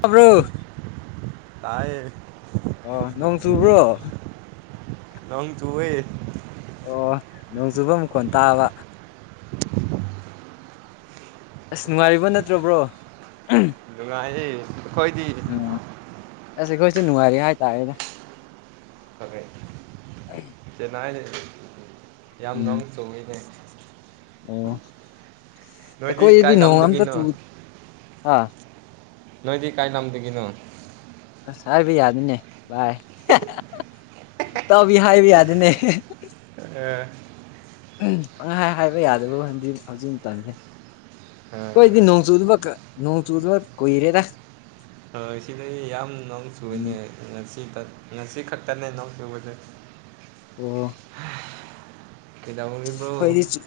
ꯈꯕ꯭ꯔꯨ ꯇꯥꯏ ꯑꯣ ꯅꯣꯡ ꯆꯨꯕ꯭ꯔꯣ ꯂꯪ ꯇꯨ ꯑꯣꯏꯣꯏ ꯑꯣ ꯅꯣꯡ ꯆꯨꯐꯝ ꯑꯃꯨꯛ ꯀꯣꯟ ꯇꯥꯕ ꯑꯁ ꯅꯨꯡꯉꯥꯏꯔꯤꯕ ꯅꯠꯇ꯭ꯔ ꯕ꯭ꯔꯣ ꯅꯨꯉꯁꯤ ꯈꯣꯏꯗꯤ ꯑꯁ ꯑꯩꯈꯣꯏꯁꯨ ꯅꯨꯡꯉꯥꯏꯔꯤ ꯍꯥꯏꯇꯥꯔꯦꯗ ꯀꯥꯏꯅ ꯂꯩ ꯌꯥꯝ ꯅ ꯎꯝ ꯆꯣꯡꯉꯤꯅꯦ ꯑꯣ ꯅꯣꯏꯗꯤ ꯀꯣꯏ ꯌꯗꯤ ꯀꯥꯏ ꯅꯣꯡ ꯑ ꯂꯝꯗꯒꯤꯅꯣ ꯇ ꯍꯥ ꯅꯣꯏꯗꯤꯗꯒꯤ ꯀꯥꯏ ꯂꯝ ꯑꯃꯗꯒꯤ ꯀꯅꯣ ꯑꯁ ꯍꯥꯏꯕ ꯌꯥꯗꯤꯅꯦ ꯚꯏ ꯇꯕꯤ ꯍꯥꯏꯕ ꯌꯥꯗꯅꯦ ꯑ ꯄꯪꯍꯥꯏ ꯍꯥꯏꯕ ꯌꯥꯗꯕ ꯋꯥꯟꯗꯤ ꯍꯧꯖꯤꯛ ꯃꯇꯝꯅꯤ ꯀꯣꯏꯗꯤ ꯑꯥ ꯅꯣꯡꯆꯨꯗꯕ ꯅꯣꯡꯆꯨꯗꯕ ꯀꯣꯏꯔꯦꯗ ꯁꯤꯗ ꯑꯩ ꯌꯥꯝ ꯅꯣꯡ ꯎꯝ ꯁꯨꯕꯅꯦ ꯁꯤ ꯉꯁꯤ ꯈꯛꯇꯅꯦ ꯅꯧ ꯌꯨꯕꯁꯦ ꯑꯣ ꯀꯩꯗꯧꯔꯤꯕ꯭ꯔꯣ ꯑꯩꯈꯣꯏꯗꯤ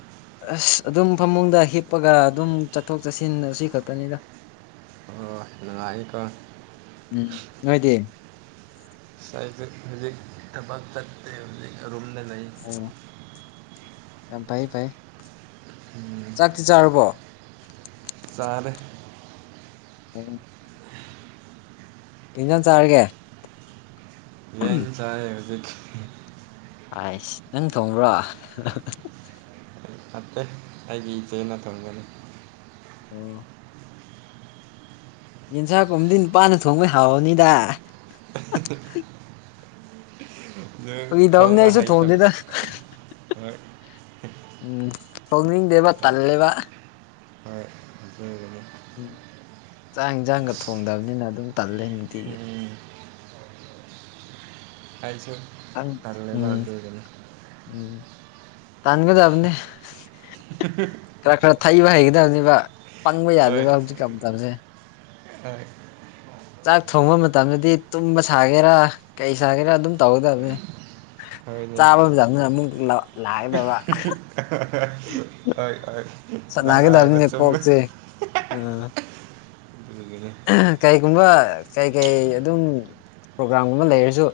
ꯑ ꯑꯗꯨꯝ ꯐꯃꯨꯡꯗ ꯍꯤꯞꯄꯒ ꯑꯗꯨꯝ ꯆꯠꯊꯣꯛ ꯆꯠꯁꯤꯟ ꯑꯁꯤ ꯈꯛꯇꯅꯤꯗ ꯑꯣ ꯂꯉꯍꯤꯀ ꯎ ꯅꯣꯏꯗꯤ ꯍꯧꯖꯤ ꯇꯕꯛ ꯇ ꯍꯧꯖꯤ ꯔꯨꯝꯅ ꯑꯣ ꯌꯥꯝ ꯐꯩ ꯐꯩ ꯎꯝ ꯆꯥꯛꯇꯤ ꯆꯥꯨꯔꯕꯣ ꯇꯔ ꯎꯝ ꯏꯤꯟꯖꯟ ꯆꯥꯔꯒꯦ ꯌꯦꯟ ꯆꯥꯌꯦ ꯍꯥꯖꯤꯛ ꯑꯥꯏꯁ ꯅꯪ ꯊꯣꯡ꯭ꯔꯣ ꯅꯠꯇꯦ ꯑꯩꯒꯤ ꯏꯆꯦꯅ ꯊꯝꯒꯅꯤ ꯑꯣ ꯌꯦꯟꯁꯥꯡꯀꯨꯝꯝꯗꯤ ꯅꯨꯄꯥꯅ ꯊꯣꯡꯕꯩ ꯍꯥꯎꯋꯅꯤꯗ [unintelligible] ꯅꯪ ꯑꯩ ꯏꯗꯕꯅꯦ ꯊꯣꯡꯕ ꯑꯩꯁꯨ ꯍꯩꯇꯕ ꯊꯣꯡꯗꯦꯗ ꯍꯣꯏ ꯎꯝ ꯐꯧꯅꯤꯡꯗꯦꯕ ꯇꯜꯂꯦꯕ ꯑꯗꯨ ꯑꯗꯨꯅꯦ [inaudible] ꯎꯝ ꯆꯥꯛ ꯏꯟꯁꯥꯡꯒ ꯊꯣꯡꯗꯕꯅꯤꯅ ꯑꯗꯨꯝ ꯇꯜꯂꯦ ꯅꯨꯡꯇꯤꯒꯤ ꯎꯝ ꯑꯩꯁꯨ ꯇꯜꯂꯦꯗ ꯎꯝ ꯑꯗꯨꯒꯤꯅꯤ ꯎꯝ ꯇꯥꯟꯒꯕꯅꯦ [unintelligible] ꯊꯩꯕ ꯍꯩꯒꯗꯕꯅꯦꯕ ꯄꯪꯕ ꯍꯣꯏ ꯌꯥꯗꯦꯕ ꯍꯧꯖꯤꯛ ꯀ ꯇꯧꯔꯤꯁꯦ ꯍꯣꯏ ꯆꯥꯛ ꯊꯣꯡꯕ ꯃꯇꯝꯗꯗꯤ ꯇꯨꯝꯕ ꯁꯥꯒꯦꯔꯥ ꯀꯩ ꯁꯥꯒꯦꯔꯥ ꯑꯗꯨꯝ ꯇꯧꯒꯗꯕꯅꯤ ꯍꯣꯏꯅꯦ ꯆꯥꯕ ꯆꯗꯅ ꯑꯃꯨ ꯍꯣꯏ ꯍꯣꯏ ꯂꯪꯅꯕ ꯁꯥꯟꯅꯒꯗꯕꯅꯤꯅ ꯆꯨꯝꯕ ꯀꯣꯛꯁꯦ ꯎꯝ ꯀꯩꯒꯨꯝꯕ ꯀꯩ ꯀꯩ ꯑꯗꯨꯝ ꯄ꯭ꯔꯣꯒ꯭ꯔꯥꯝꯒꯨꯝꯕ ꯂꯩꯔꯁꯨ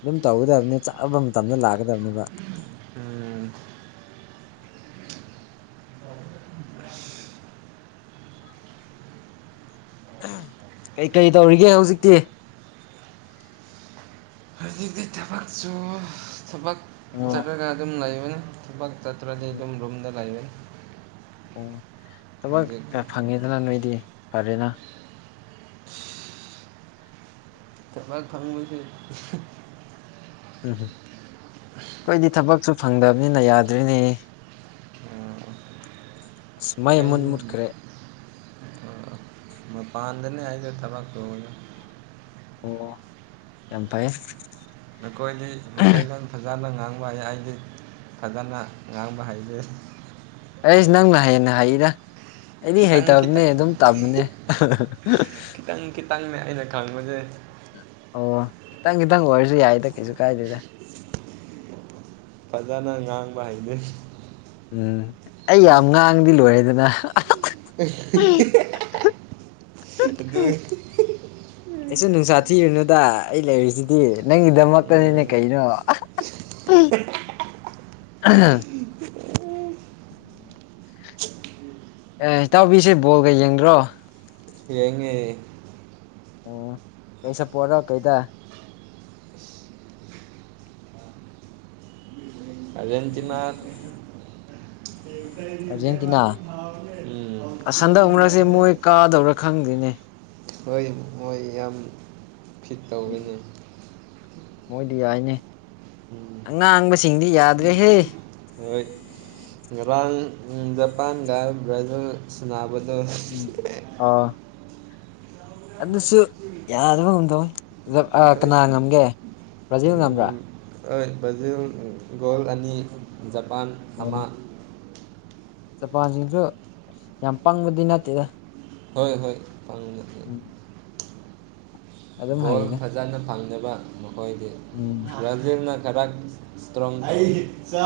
ꯑꯗꯨꯝ ꯇꯧꯒꯗꯕꯅꯤ ꯆꯥꯐꯝ ꯃꯇꯝꯝꯗ ꯂꯥꯛꯀꯗꯕꯅꯦꯕ ꯎ ꯀꯩ ꯀꯔꯤ ꯇꯧꯔꯤꯒꯦ ꯍꯧꯖꯤꯛꯇꯤ ꯊꯕꯛꯁꯨꯨ ꯊꯕꯛ ꯎꯝ ꯆꯠꯂꯒ ꯑꯗꯨꯝ ꯂꯩꯕꯅꯤ ꯊꯕꯛ ꯇ꯭ꯔ ꯂ ꯑꯗꯨꯝ ꯨꯝꯗꯂꯌꯦ ꯑꯣ ꯊꯕꯛ ꯍꯧꯖꯤꯛ ꯐꯪꯉꯦꯗꯅ ꯅꯣꯏꯗꯤ ꯐꯔꯦꯅ ꯊꯕꯥꯛ ꯐꯥꯉꯣꯏꯁ ꯎꯝ ꯑꯩꯈꯣꯏꯗꯤ ꯊꯕꯛꯁꯨ ꯐꯪꯗꯕꯅꯤꯅ ꯌꯥꯗ꯭ꯔꯤꯅꯦ ꯑꯣ ꯑꯁ ꯃꯥꯏ ꯃꯨꯠ ꯃꯨꯠꯈ꯭ꯔꯦ ꯃꯄꯥꯟꯗꯅꯤ ꯍꯥꯏꯗ ꯊꯕ ꯇꯗ ꯑꯣ ꯌꯥꯝ ꯐꯥꯏ ꯅꯈꯣꯏꯗꯤ ꯃꯩꯇꯩꯂꯣꯟ ꯐꯖꯅ ꯉꯥꯡ ꯉꯥꯡꯕ ꯍꯩ ꯑꯩꯗꯤ ꯐꯖꯅ ꯉꯥꯡꯕ ꯍꯩꯖꯦ ꯑꯩꯁ ꯅꯪꯅ ꯍꯥꯏꯌꯦꯅ ꯍꯥꯏꯔ ꯑꯩꯗꯤ ꯈꯤꯇꯪ ꯍꯩꯇꯕꯅꯦ ꯈꯤꯇꯪ ꯑꯗꯨꯝ ꯇꯝꯕꯅꯦ ꯈꯥꯡꯕꯁꯦ ꯑꯣ ꯈꯤꯇꯪ ꯈꯤꯇꯪ ꯑꯣꯏꯔꯁꯨ ꯌꯥꯏꯗ ꯀꯩꯁꯨ ꯀꯥꯏꯗꯦꯗ ꯐꯖꯅ ꯉꯥꯡꯕ ꯍꯅꯩ ꯎꯝ ꯑꯩ ꯌꯥꯝ ꯉꯥꯡꯗꯤ ꯂꯣꯏꯔꯦꯗꯅ ꯑ ꯑꯩꯁꯨ ꯅꯨꯡꯁꯥ ꯊꯤꯔꯤꯅꯨꯗ ꯑꯩ ꯂꯩꯔꯤꯁꯤꯗꯤ ꯅꯪꯒꯤꯗꯃꯛꯇꯅꯤꯅꯦ ꯎꯝ ꯀꯩꯅꯣ ꯎꯝ ꯑꯦ ꯏꯇꯥꯎꯕꯤꯁꯦ ꯕꯣꯜꯒ ꯌꯦꯡꯗ꯭ꯔꯣ ꯌꯦꯡꯉꯦ ꯑꯣ ꯀꯩꯁꯄꯣꯔꯠꯔꯣ ꯀꯩꯗ [inaudible] ꯑꯇꯃ ꯑꯔꯖꯦꯟꯇꯤꯅꯥ ꯎꯝ ꯑꯁꯟꯗꯛ ꯑꯃꯛꯁꯤꯦ ꯃꯣꯏ ꯀꯥꯗꯧꯔꯥ ꯈꯪꯗ꯭ꯣꯏꯅꯦ ꯍꯣꯏ ꯃꯣꯏ ꯌꯥꯝ ꯐꯤꯠ ꯎꯝ ꯇꯧꯤꯅꯤ ꯃꯣꯏꯗꯤ ꯌꯥꯏꯅꯦ ꯑꯉꯥꯡꯕꯁꯤꯡꯗꯤ ꯌꯥꯗ꯭ꯔꯦꯍꯦ ꯔꯥꯡ ꯖꯄꯥꯟ ꯭ꯔꯥꯖꯤꯜ ꯁꯅꯥ ꯃꯗꯨ ꯎꯝ ꯑꯣ ꯑꯗꯨꯁꯨ ꯌꯥꯗꯕ ꯉꯝꯗꯧ ꯍꯣꯏ ꯀꯅꯥ ꯉꯝꯒꯦ ꯭ꯔꯖꯤꯜ ꯑꯃꯥ ꯍꯣꯏ ꯕ꯭ꯔꯖꯤꯜ ꯒꯣꯜ ꯑꯅꯤ ꯖꯄꯥꯟ ꯑꯣ ꯍꯥꯃꯥ ꯖꯄꯥꯟꯁꯤꯡꯁꯨ ꯌꯥꯝ ꯄꯪꯕꯗꯤ ꯅꯠꯇꯦꯗ ꯍꯣꯏ ꯍꯣꯏ ꯐꯪꯣ ꯎꯝ ꯑꯗꯨꯝ ꯍꯩꯗ ꯐꯖꯅ ꯐꯪ ꯕ ꯃꯈꯣꯏꯗꯤ ꯎꯝ ꯔꯔꯅꯥ ꯑꯩ ꯆ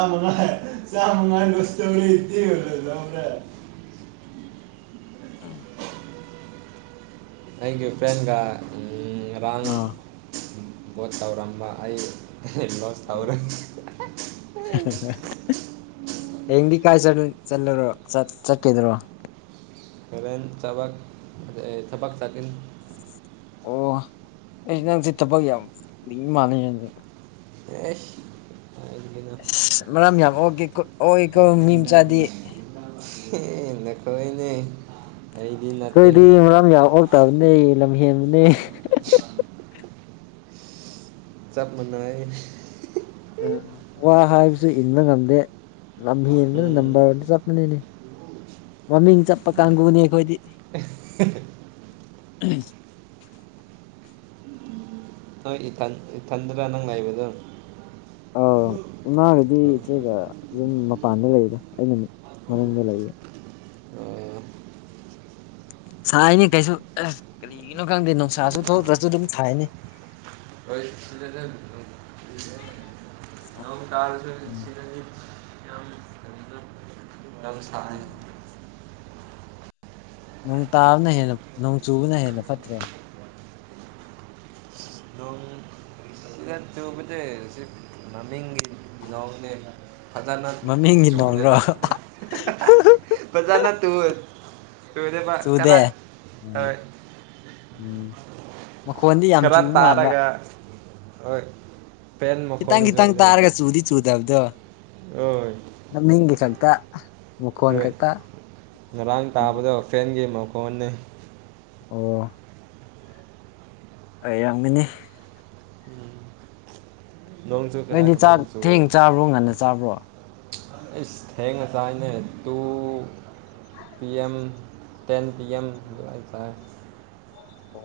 ꯆꯥꯃꯉ ꯂꯁ ꯇꯧꯔꯤ ꯏꯂꯔ ꯑꯝ ꯊꯀꯤꯌꯨ ꯐꯦꯟ ꯀ ꯎ ꯔꯥꯡ ꯑꯥ ꯕꯣꯠ ꯇꯧꯔꯝꯕ ꯑꯩ ꯂꯣꯁ ꯇꯧꯔꯦ ꯑꯦꯡꯗꯤ ꯀꯥꯏ ꯆ ꯆꯠꯂꯔꯣ ꯆꯠꯀꯗꯔꯣ ꯀꯔꯦꯟ ꯆꯕꯥ ꯆꯕꯥꯛ ꯆꯀ ꯑꯣ ꯅꯁꯤ ꯊꯕꯛ ꯌꯥꯝ ꯃꯥꯅꯤ ꯑꯦ ꯑꯁ ꯃꯔꯝ ꯌꯥꯝ ꯑꯣꯒꯦ ꯑꯣꯏꯦꯀꯣ ꯃꯤ ꯃꯆꯥꯗꯤ ꯑꯦꯈꯣꯏꯅꯦ ꯑꯩꯈꯣꯏꯗꯤ ꯃꯔꯝ ꯌꯥꯎꯛꯇꯥꯕꯅꯦ ꯂꯝꯍꯦꯟꯕꯅꯦ ꯆꯞ ꯃꯅꯉ ꯁ ꯏꯟꯕ ꯉꯝꯗꯦ ꯂꯝ ꯍꯟꯕꯅ ꯎꯝ ꯅꯝꯕꯔꯗꯤ ꯆꯠꯄꯅꯤꯅꯦ ꯋꯥꯔꯃꯤꯡ ꯆꯠꯄ ꯀꯥꯟꯒꯕꯨꯅꯤ ꯑꯩꯈꯣꯏꯗꯤ [inaudible] ꯎꯝ ꯍꯣꯏ ꯏꯊ ꯏꯊꯟꯗꯔꯥ ꯅꯪ ꯂꯩꯕꯗꯣ ꯑ ꯏꯃꯥꯒꯗꯤ ꯏꯆꯦꯒ ꯑꯗꯨꯝ ꯃꯄꯥꯟꯗ ꯂꯩꯗ ꯑꯩꯅ ꯃꯔꯝ ꯂꯩꯏꯕ ꯑꯣ ꯁꯥꯏꯅꯤ ꯀꯩꯁꯨ ꯂꯝꯀꯪꯗꯦ ꯅꯨꯡꯁꯥꯁꯨ ꯊꯣꯛꯇ꯭ꯔꯁꯨ ꯑꯗꯨꯝ ꯊꯥꯏꯅꯤ ꯅ ꯀꯥꯔꯁ ꯎꯝ ꯁꯤꯔꯟꯖꯤ ꯌꯥꯝꯕ ꯁꯔ ꯎꯝ ꯅꯣꯡ ꯇꯥꯕꯅ ꯍꯦꯟꯅ ꯅꯣꯡ ꯆꯨꯕꯅ ꯍꯦꯟꯅ ꯐꯠꯇ꯭ꯔꯣꯏ ꯑꯗꯨꯝ ꯁꯤ ꯇꯕꯠꯇꯦ ꯁꯤ ꯅꯃꯤꯒꯦ ꯌꯥꯅꯦ ꯐꯖꯅ ꯃꯃꯤꯡꯒꯤ ꯅꯣꯡꯔꯣ ꯆꯨꯅꯦꯕ ꯐꯖꯥꯅ ꯇꯨ ꯍꯗ ꯄ ꯆꯨꯗꯦ ꯀꯗꯥ ꯑ ꯑ ꯎꯝ ꯃꯈꯣꯟꯗꯤ ꯌꯥꯝ ꯈꯔ ꯆꯨꯕ ꯃꯥꯟꯕ ꯇꯥꯔꯒ ꯍꯣꯏ ꯐꯦꯟ ꯈꯤꯇꯪ ꯈꯤꯇꯪ ꯃꯈꯣꯟꯁꯨꯅꯦ ꯇꯥꯔꯒ ꯆꯨꯗꯤ ꯆꯨꯗꯕꯗꯣ ꯍꯣꯏ ꯅꯅꯤꯡꯒꯤ ꯈꯛꯇ ꯃꯈꯣꯟ ꯍꯣꯏ ꯈꯛꯇ ꯉꯔꯥꯡ ꯎꯝ ꯇꯥꯕꯗ ꯐ꯭ꯔꯦꯟꯒꯤ ꯃꯈꯣꯟꯅꯤ ꯑꯣ ꯑꯩ ꯌꯥꯝꯃꯤꯅꯤ ꯎꯝ ꯅꯣꯏꯗꯤ ꯆ ꯊꯦꯡ ꯆꯥꯕ꯭ꯔꯣ ꯉꯟꯅ ꯆꯥꯕ꯭ꯔꯣ ꯏꯁ ꯊꯦꯡꯉꯁꯥꯏꯅꯦ ꯇꯨ ꯄꯤꯑꯦꯝ ꯇꯦꯟ ꯄꯤꯑꯦꯝꯇꯥ ꯎ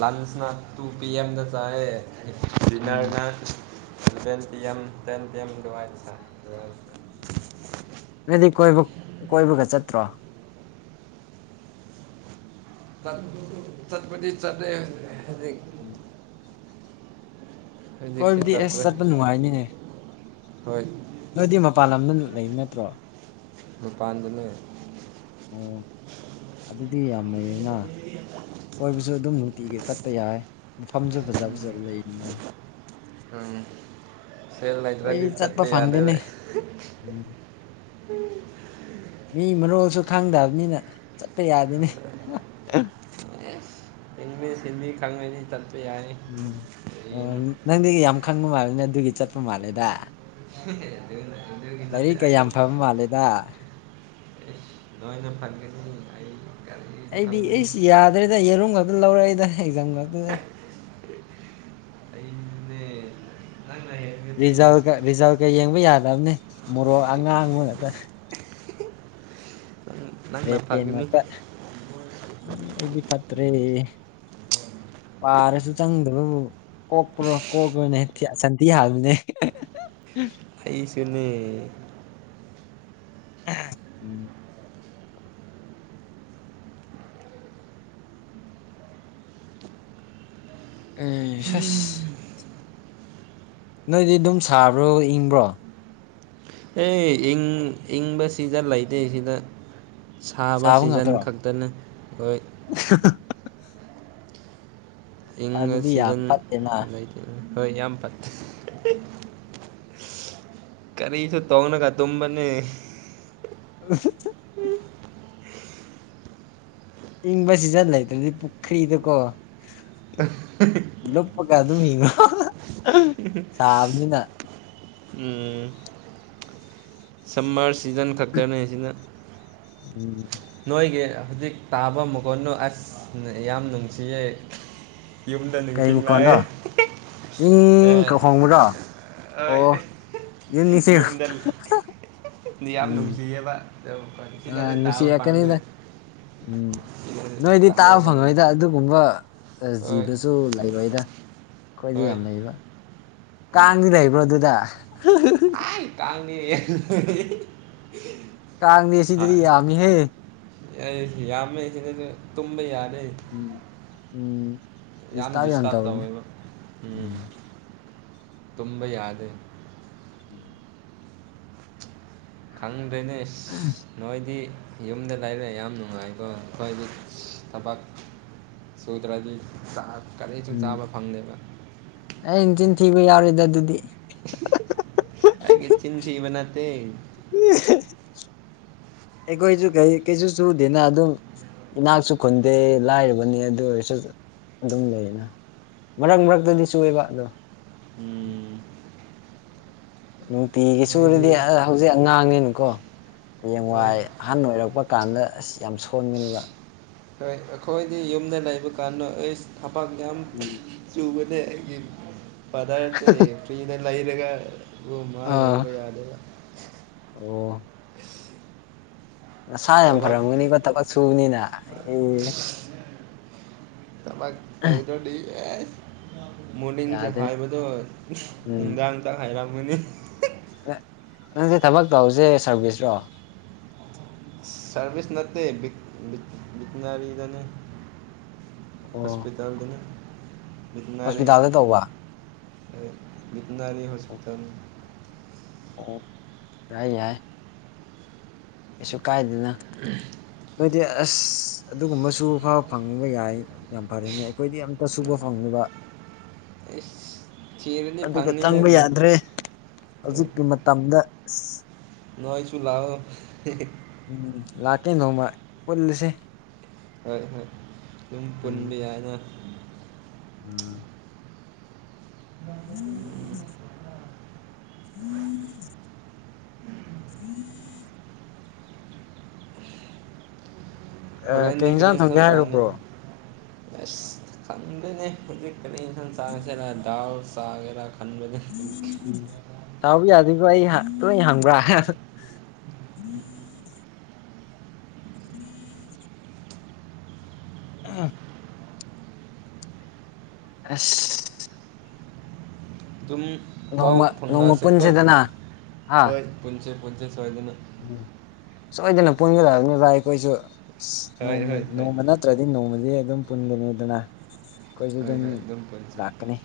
ꯂꯟꯁꯅ ꯇꯨ ꯄꯤ ꯑꯦꯝꯗ ꯆꯥꯏꯦ ꯎꯝ ꯗꯤꯟꯅꯔꯅ van P M ten PM ꯗꯨ ꯅꯣꯏꯗꯤ ꯀꯣꯏꯕ ꯀꯣꯏꯕꯒ ꯆꯠꯇ꯭ꯔꯣ ꯠ ꯆꯠꯄ ꯆ ꯎꯝ ꯍꯧꯖꯤꯛꯁꯦ ꯀꯣꯏꯕꯨꯗꯤ ꯑꯁ ꯆꯠꯇ꯭ꯔꯦ ꯆꯠꯄ ꯅꯨꯡꯉꯥꯏꯅꯤꯅꯦ ꯍꯣꯏ ꯅꯣꯏꯗꯤ ꯃꯄꯥꯟ ꯂꯝꯗ ꯂꯩꯕ ꯅꯠꯇ꯭ꯔꯣ ꯅꯨꯅꯤꯄꯥꯥꯟꯗꯅꯦ ꯑꯣ ꯑꯗꯨꯗꯤ ꯌꯥꯝ ꯂꯩꯌꯦꯦꯅ ꯀꯣꯏꯕꯁꯨ ꯑꯗꯨꯝ ꯅꯨꯡꯇꯤꯒꯤ ꯆꯠꯄ ꯌꯥꯏ ꯃꯐꯝꯁꯨ ꯐꯖ ꯐꯖꯕ ꯂꯩꯅꯤꯅ ꯎꯝ ꯁ ꯃꯩꯗꯔꯗꯤ ꯑꯩꯈꯣꯏꯗꯤ ꯆꯠꯄ ꯆꯠꯄꯤ ꯌꯥꯅꯦ ꯐꯪꯗꯦꯅꯦ ꯃ ꯎꯝ ꯃꯤ ꯃꯔꯣꯜꯁꯨ ꯈꯥꯡꯗꯕꯅꯤꯅ ꯆꯠꯄ ꯌꯥꯗꯅꯤ ꯑꯦꯁ ꯏꯪꯂꯤꯁ ꯍꯤꯟꯤ ꯀꯪꯅꯤ ꯇꯔ ꯎꯝ ꯑꯣ ꯅꯪꯗꯤ ꯌꯥꯝ ꯈꯪꯕ ꯃꯥꯜꯂꯦꯅꯦ ꯑꯗꯨꯒꯤ ꯆꯠꯄ ꯃꯥꯜꯂꯦꯗ ꯊ ꯂꯥꯏꯔꯤꯛ ꯀ ꯌꯥꯝ ꯐꯕ ꯃꯥꯜꯂꯦꯗ ꯑꯦ ꯅꯣꯏꯅ ꯐꯠꯒꯦꯁꯤ ꯑꯩ ꯀꯔꯤꯁꯨ ꯑꯩꯗꯤ ꯈꯪꯗꯦ ꯑꯩꯁꯤ ꯌꯥꯗ꯭ꯔꯦꯗ ꯌꯦꯔꯨꯝ ꯈꯛꯇ ꯂꯧꯔꯛꯏꯗ ꯑꯦꯛꯖꯥꯝ ꯂꯥꯛꯗꯏ ꯏ ꯔꯤꯖꯜꯀ ꯔꯤꯖꯜꯀ ꯌꯦꯡꯕ ꯌꯥꯗꯕꯅꯦ ꯃꯣꯔꯣꯛ ꯑꯉꯥꯡꯕ ꯉꯥꯛꯇ ꯅꯪ ꯔꯦ ꯅꯪꯅ ꯐꯒꯅꯤ ꯄꯦꯄꯥ ꯏꯗꯤ ꯐꯠꯇꯦ [unintelligible] ꯋꯥꯥꯔꯁꯨ ꯆꯪꯗ꯭ꯔꯣ ꯀꯣꯛꯄ꯭ꯔꯣ ꯀꯣꯛꯄ꯭ꯔꯣꯅꯦ ꯁꯟꯊꯤ ꯍꯥꯕꯅꯦ ꯑꯩꯁꯨꯅꯦ ꯎꯝ ꯎ ꯁꯁ ꯅꯣꯏꯗꯤ ꯑꯗꯨꯝ ꯁꯥꯕ꯭ꯔꯣ ꯏꯪꯕ꯭ꯔꯣ ꯑꯦꯪ ꯏꯪꯕꯁꯤꯗ ꯂꯩꯇꯦ ꯁꯤꯗ ꯁꯥꯕ ꯁꯤꯖꯟ ꯈꯛꯇꯅ ꯍꯣꯏ [unintelligible] ꯏꯪꯒ ꯑꯗꯨꯗꯤ ꯌꯥꯝ ꯁꯤꯖꯟ ꯐꯠꯇꯦꯅ ꯂꯩꯇ ꯍꯣꯏ ꯌꯥꯝ ꯐꯠꯇꯦ ꯀꯔꯤꯁꯨ ꯇꯧꯅꯒ ꯇꯝꯕꯅꯤ [inaudible] ꯏꯪꯕ ꯁꯤ ꯆꯠ ꯂꯩꯇ꯭ꯔꯗꯤ ꯄꯨꯈ꯭ꯔꯤꯗ ꯀꯣ ꯂꯨꯞꯄ ꯀꯗꯃꯤ ꯁꯥꯐꯅꯤꯗ ꯎꯝ ꯁꯝꯃꯔ ꯁꯤꯖꯟ ꯈꯛꯇꯅꯦ ꯁꯤꯅ ꯎꯝ ꯅꯣꯏꯒꯤ ꯍꯧꯖꯤꯛ ꯇꯥꯕ ꯃꯒꯣꯟꯅꯣ ꯑꯁ ꯌꯥꯝ ꯅꯨꯡꯁꯤꯌꯦꯩ ꯌꯨꯝꯗ ꯀꯩ ꯅꯤꯡꯊꯤ ꯂꯛꯑꯦ ꯃꯈꯣꯟꯔꯣ ꯏꯪ ꯑꯦ ꯀ ꯈꯣꯡꯕ꯭ꯔꯣ ꯍꯣꯏ ꯑꯣ ꯌꯨꯝ ꯅꯤꯡꯁꯤꯡ ꯌꯨꯝꯗ ꯃꯤ ꯌꯥꯝ ꯎꯝ ꯅꯨꯡꯁꯤꯌꯦꯕ ꯐꯁꯤꯗꯤ ꯑ ꯇꯥꯕ ꯄꯪ ꯅꯨꯡꯁꯤꯔꯛꯀꯅꯤꯗ ꯎꯝ ꯅꯣꯏꯗꯤ ꯇꯥꯕ ꯐꯪꯗꯦ ꯐꯪꯉꯣꯏꯗ ꯑꯗꯨꯒꯨꯝꯕ ꯑꯁ ꯍꯣꯏ ꯖꯤꯕꯁꯨ ꯂꯩꯔꯣꯏꯗ ꯑꯩꯈꯣꯏꯗꯤ ꯍꯣꯏ ꯌꯥꯝ ꯂꯩꯕ ꯀꯥꯡꯗꯤ ꯂꯩꯕ꯭ꯔꯣ ꯑꯗꯨꯗ ꯑ ꯀꯅꯤ ꯀꯥꯡꯗꯤ ꯁꯤꯗꯗꯤ ꯌꯥꯝꯃꯤꯍꯦ ꯌꯥꯝꯃꯦꯁꯤ ꯇꯨꯝꯝꯕ ꯌꯥ ꯎꯝ ꯎꯝ ꯌꯥꯝ ꯗꯤꯁꯇꯥꯔꯕ ꯇꯧꯋꯦꯕ ꯎꯝ ꯇꯨꯝꯝꯕ ꯌꯥꯗꯦ ꯎꯝ ꯈꯪꯗꯦꯅꯦ ꯅꯣꯏꯗꯤ ꯌꯨꯝꯗ ꯂꯥꯏꯔꯛ ꯌꯥꯝ ꯅꯨꯡꯉꯥꯏꯀꯣ ꯑꯩꯈꯣꯏꯒꯤ ꯊꯕꯛ ꯁꯨꯗ꯭ꯔꯗꯤ ꯀꯔꯤꯁꯨ ꯎꯝ ꯆꯥꯕ ꯐꯪꯗꯦꯕ ꯑꯩ ꯆꯤꯟ ꯊꯤꯕ ꯌꯥꯎꯔꯣꯏꯗ ꯑꯗꯨꯗꯤ ꯑꯩꯒꯤ ꯆꯤꯟ ꯊꯤꯕ ꯅꯠꯇꯦ ꯑꯩ ꯀꯣꯏꯁꯨ ꯀꯩ ꯀꯩꯁꯨ ꯁꯨꯗꯦꯅ ꯑ ꯑꯗꯨ ꯏꯅꯥꯛꯁꯨ ꯈꯨꯟꯗꯦ ꯂꯥꯏꯔꯕꯅꯤ ꯑꯗꯨ ꯑꯣꯏꯔꯁꯨ ꯑꯗꯨꯝ ꯂꯩꯅ ꯃꯔꯛ ꯃꯔꯛꯇꯗꯤ ꯁꯨꯑꯕꯠꯂꯣ ꯎꯝ ꯅꯨꯡꯇꯤꯒꯤ ꯅꯣꯏꯗꯤ ꯁꯨꯔꯗꯤ ꯑ ꯍꯧꯖꯤꯛ ꯑꯉꯥꯡꯅꯦꯅꯀꯣ ꯍꯣꯏ ꯍꯌꯦꯡꯋꯥꯏ ꯑꯍꯥꯟꯕ ꯑꯣꯏꯔꯛꯄ ꯀꯥꯟꯗ ꯑꯁ ꯌꯥꯝ ꯁꯣꯟꯒꯅꯦꯕ ꯍꯣꯏ ꯑꯩꯈꯣꯏꯗꯤ ꯌꯨꯝꯗ ꯂꯩꯕ ꯀꯥꯟꯅꯣ ꯑꯩ ꯊꯕꯥꯛ ꯌꯥꯝ ꯎꯝ ꯆꯨꯕ ꯄꯗ ꯐꯔꯤꯅꯦ ꯂꯥꯏꯔꯦꯒ ꯑꯣ ꯃꯥ ꯑꯥ ꯌꯦꯡꯕ ꯌꯥꯗꯦꯔ ꯑꯣ ꯅꯁꯥ ꯌꯥꯝ ꯐꯔꯝꯒꯅꯤꯀꯣ ꯊꯕꯛ ꯁꯨꯕꯅꯤꯅ ꯑꯦ ꯇꯃ ꯇꯕꯨꯗ ꯃꯣꯔꯅꯤꯡꯁꯦ ꯌꯥꯗꯦ ꯍꯥꯏꯕꯗꯣ ꯎꯝ ꯅꯨꯡꯗꯥꯡꯇ ꯍꯥꯏꯔꯃꯅꯤ ꯅꯪꯁꯦ ꯊꯕꯛ ꯇꯧꯁꯦ ꯁꯥꯔꯚꯤꯁꯔꯣ ꯁꯥꯔꯚꯤꯁ ꯅꯠꯇꯦ ꯕꯤ ꯇꯅꯔꯤꯗꯅꯤ ꯑꯣ ꯍꯁꯄꯤꯇꯥꯜꯗꯅꯦ ꯍꯣꯁꯄꯤꯇꯥꯜꯗ ꯇꯧꯕ ꯕꯤꯗꯅꯥꯂꯤ ꯑꯣ ꯍꯣꯁꯄꯤꯇꯥꯜ ꯑꯣ ꯌꯥꯏ ꯌꯥꯏ ꯀꯩꯁꯨ ꯀꯥꯏꯗꯦꯅ ꯅꯣꯏꯗꯤ ꯑꯁ ꯑꯗꯨꯒꯨꯝꯕꯁꯨ ꯐꯕ ꯐꯪꯕ ꯌꯥꯏ ꯌꯥꯝ ꯐꯔꯦꯅꯦ ꯑꯩꯈꯣꯏꯗꯤ ꯌꯥꯝꯇ ꯁꯨꯕ ꯐꯪꯕ ꯑꯦ ꯑꯗꯨꯒ ꯆꯪꯕ ꯌꯥꯗ꯭ꯔꯦ ꯍꯧꯖꯤꯛꯀꯤ ꯃꯇꯝꯗ ꯑ ꯅꯣꯏꯁꯨꯨ ꯂꯥꯛꯑꯣ ꯎꯝ ꯂꯥꯛꯀꯦ ꯅꯣꯡꯃ ꯄꯨꯜꯂꯁꯤ ꯍꯣꯏ ꯍꯣꯏ ꯁꯨꯝ ꯄꯨꯟꯕ ꯌꯥꯏꯅ ꯎꯝ ꯎꯝ ꯎꯝ ꯎꯝ ꯑꯦ ꯀꯩ ꯍꯣꯔꯦꯟꯗꯤ ꯌꯦꯟꯖꯥꯡ ꯊꯣꯡꯒꯦ ꯍꯥꯏꯔꯕ꯭ꯔꯣ ꯀꯗꯅꯦ ꯀ ꯎꯝ ꯊꯥꯎꯕꯤ ꯌꯥꯗ ꯑꯗꯨꯕꯨꯣ ꯑꯩ ꯇꯨꯡ ꯍꯪꯕ꯭ꯔꯥ ꯎꯝ ꯑ [inaudible] ꯑꯁ ꯑꯗꯨꯝ ꯄꯥꯎ ꯅꯣꯡꯃ ꯅꯣꯡꯃ ꯐꯣꯟꯟꯅꯁꯦ ꯀꯣ ꯄꯨꯟꯁꯤꯗꯅ ꯍꯣꯏ ꯄꯨꯟꯁꯦ ꯄꯨꯟꯁꯦ ꯁꯣꯏꯗꯅ ꯎ ꯁꯣꯏꯗꯅ ꯄꯒꯦ ꯂꯜꯅꯤ ꯥꯏ ꯀꯣꯏꯁꯨ ꯍꯣꯏ ꯅꯣꯡꯃ ꯍꯣꯏ ꯍꯣꯏ ꯅꯣꯡꯃ ꯅꯠꯇ꯭ꯔꯗꯤ ꯅꯣꯡꯃꯗꯤ ꯑꯗꯨꯝ ꯄꯨꯟꯒꯅꯤ ꯑꯗꯨꯅ ꯑꯩꯈꯣꯏꯁꯨ ꯍꯣꯏ ꯑꯗꯨꯝ ꯍꯣꯏ ꯄꯨꯟꯁꯦ ꯂꯥꯛꯀꯅꯤ